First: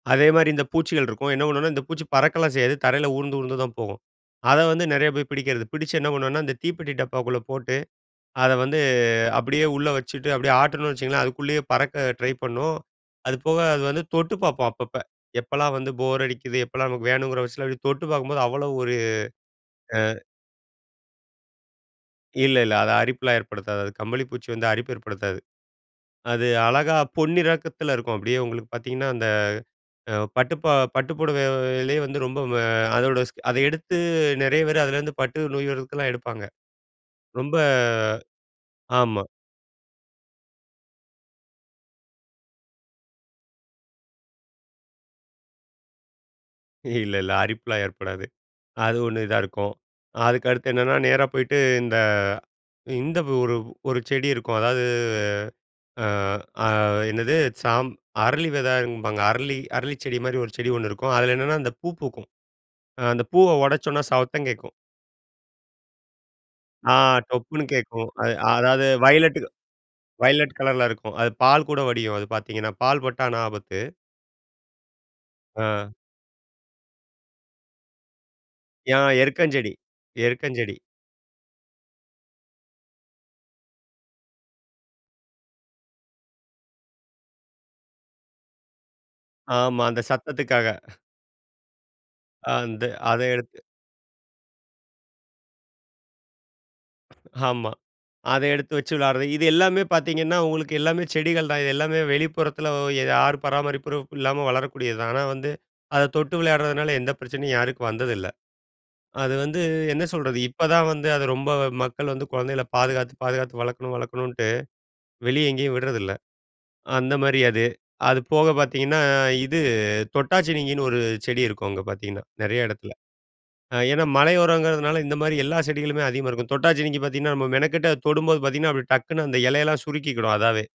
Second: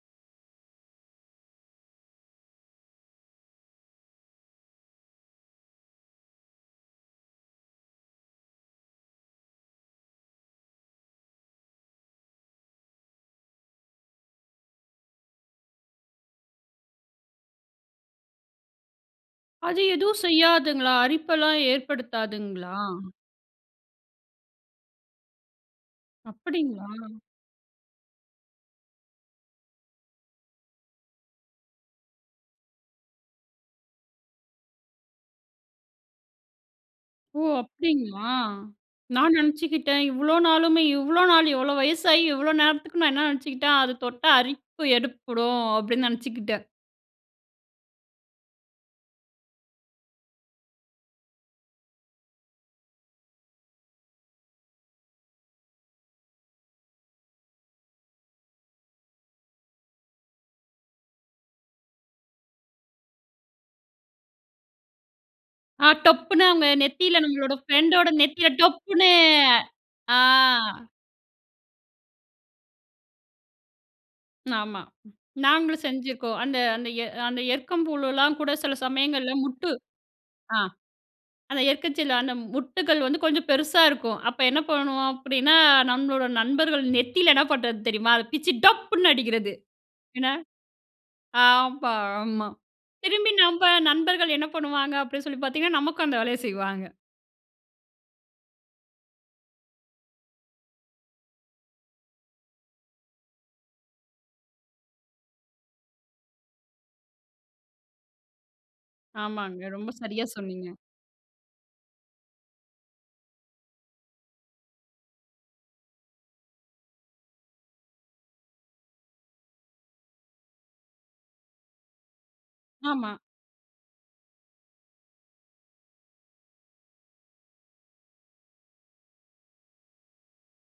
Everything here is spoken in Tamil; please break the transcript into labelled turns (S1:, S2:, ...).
S1: அதே மாரி இந்த பூச்சிகள் இருக்கும். என்ன பண்ணுவோம்னா, இந்த பூச்சி பறக்கலாம் செய்யாது. தரையில ஊர்ந்து ஊர்ந்துதான் போகும். அத வந்து நெறைய பேரு பிடிக்கிறது. பிடிச்சு என்ன பண்ணுவோம்னா, அந்த தீப்பெட்டி டப்பாக்குள்ள போட்டு, அத வந்து அப்டியே உள்ளே வச்சுட்டு அப்டியே ஆட்னம்னு வச்சுக்கோங்களேன். அதுக்குள்ளேயே பறக்க ட்ரை பண்ணும். அது போக அது வந்து தொட்டு பார்ப்போம் அப்பப்ப. எப்போலாம் வந்து போர் அடிக்குது எப்போலாம் நமக்கு வேணுங்கிற விசல அப்டியே தொட்டு பார்க்கும்போது அவ்வளவு ஒரு
S2: அது
S1: அ.
S2: எதுவும் செய்யாதுங்களா, அரிப்பெல்லாம்
S1: இல்ல, இல்ல.
S2: ஏற்படுத்தாதுங்களா?
S1: அது அரிப்புலாம் ஏற்படுத்தாது. அது கம்பளி பூச்சி வந்து அரிப்பு ஏற்படுத்தாது. அது அழகா
S2: அப்டிங்களா?
S1: பொன்னிறக்கத்துல இருக்கும். அப்டியே உங்களுக்கு பார்த்தீங்கன்னா, அந்த பட்டு பா பட்டு புடவையிலேயே வந்து ரொம்ப அ அதோட அத எடுத்து, நெறைய பேரு அதுலேந்து பட்டு நொய்வதுக்கெல்லாம் எடுப்பாங்க.
S2: ஓ!
S1: ரொம்ப
S2: அப்டிங்களா?
S1: ஆமா.
S2: நான் நெனச்சுக்கிட்டேன் இவ்ளோ நாளுமே இவ்ளோ நாள் இவ்ளோ வயசாகி, இவ்வளவு நேரத்துக்கு நான் என்ன நெனச்சுக்கிட்டேன் அது தொட்டா அரிப்பு எற்ப்படும் அப்டின்னு நெனச்சுக்கிட்டேன்.
S1: இல்ல, இல்ல. அரிப்புலாம் ஏற்படாது. அது ஒண்ணு இதா இருக்கும். அதுக்கடுத்து என்னன்னா, நேரா போயிட்டு இந்த இந்த ஒரு ஒரு செடி இருக்கும். அதாவது, அ அ என்னது, சாம் அரளி வெதம்பாங்க. அரளி அரளி செடி மாரி, ஒரு செடி ஒண்ணு இருக்கும். அதுல என்னன்னா அந்த பூ பூக்கும். அ அந்த பூவ ஒடைச்சோம்னா சத்தம் கேட்கும்.
S2: அ டொப்புன்னு அவங்க
S1: ஆ
S2: நெத்தில, நம்மளோட
S1: டொப்புன்னு கேட்கும்.
S2: பிரெண்ட்டோட
S1: அது
S2: நெத்தில
S1: அதாவது
S2: டொப்புன்னு.
S1: வயலட்
S2: ஆ.
S1: வயலட் கலர்ல இருக்கும். அது பால் கூட வடியும் அது பார்த்தீங்கன்னா, பால் பட்டா ஆனா ஆபத்து.
S2: ஆமா. நாங்களும்
S1: ஆ.
S2: செஞ்சுருக்கோம். அந்த அந்த எ அந்த எருக்கம்பூவுலலாம் கூட, சில
S1: யா,
S2: சமயங்கள்ல முட்டு
S1: எருக்கஞ்செடி
S2: ஆ
S1: எருக்கஞ்செடி.
S2: அந்த எருக்கஞ்செடில அந்த முட்டுகள் வந்து கொஞ்சம் பெருசா இருக்கும். அப்ப என்ன பண்ணுவோம் அப்டின்னா, நம்மளோட நண்பர்கள் நெத்தியில என்ன பண்றது தெரியுமா? அத பிச்சு டப்புன்னு அடிக்கிறது.
S1: ஆமா. அந்த
S2: என்ன
S1: சத்தத்துக்காக.
S2: ஆமா ஆமா.
S1: அந்த அத
S2: திரும்பி
S1: எடுத்து
S2: நம்ப நண்பர்கள் என்ன பண்ணுவாங்க அப்டின்னு சொல்லி பார்த்தீங்கன்னா, நமக்கும் அந்த வேலைய செய்வாங்க.
S1: ஆமா. அத எடுத்து வச்சு விளையாட்றது. இது எல்லாமே பார்த்தீங்கன்னா உங்களுக்கு எல்லாமே செடிகள் தான் இது. எல்லாமே வெளிப்புறத்துல யார் பராமரிப்பும் இல்லாம வளரக்கூடியது தான். ஆனா வந்து அத தொட்டு வெளையாட்றதுனால, எந்த பிரச்சனையும் யாருக்கும் வந்ததில்ல. அது வந்து
S2: ஆமாங்க. ரொம்ப
S1: என்ன
S2: சரியா
S1: சொல்றது?
S2: சொன்னீங்க.
S1: இப்பதான் வந்து, அத ரொம்ப மக்கள் வந்து கொழந்தைகள பாதுகாத்து பாதுகாத்து, வளர்க்கணும் வளர்க்கணுன்ட்டு, வெளியே எங்கேயும் விட்றதில்ல. அந்த மாரி அது. அது போக பார்த்தீங்கன்னா இது, தொட்டாச்சினுங்கின்னு ஒரு செடி இருக்கும். அங்க பார்த்தீங்கன்னா, நெறைய இடத்துல.
S2: ஆமா.
S1: அ ஏன்னா மலையோரங்கிறதுனால இந்த மாரி எல்லா செடிகளுமே அதிகமா இருக்கும். தொட்டாச்சினுங்கி பார்த்தீங்கன்னா, நம்ம மெனக்கெட்டு தொடும்போது பார்த்தீங்கன்னா, அப்டி டக்குன்னு அந்த எலையெல்லாம் சுருக்கிக்கிடும் அதாவே.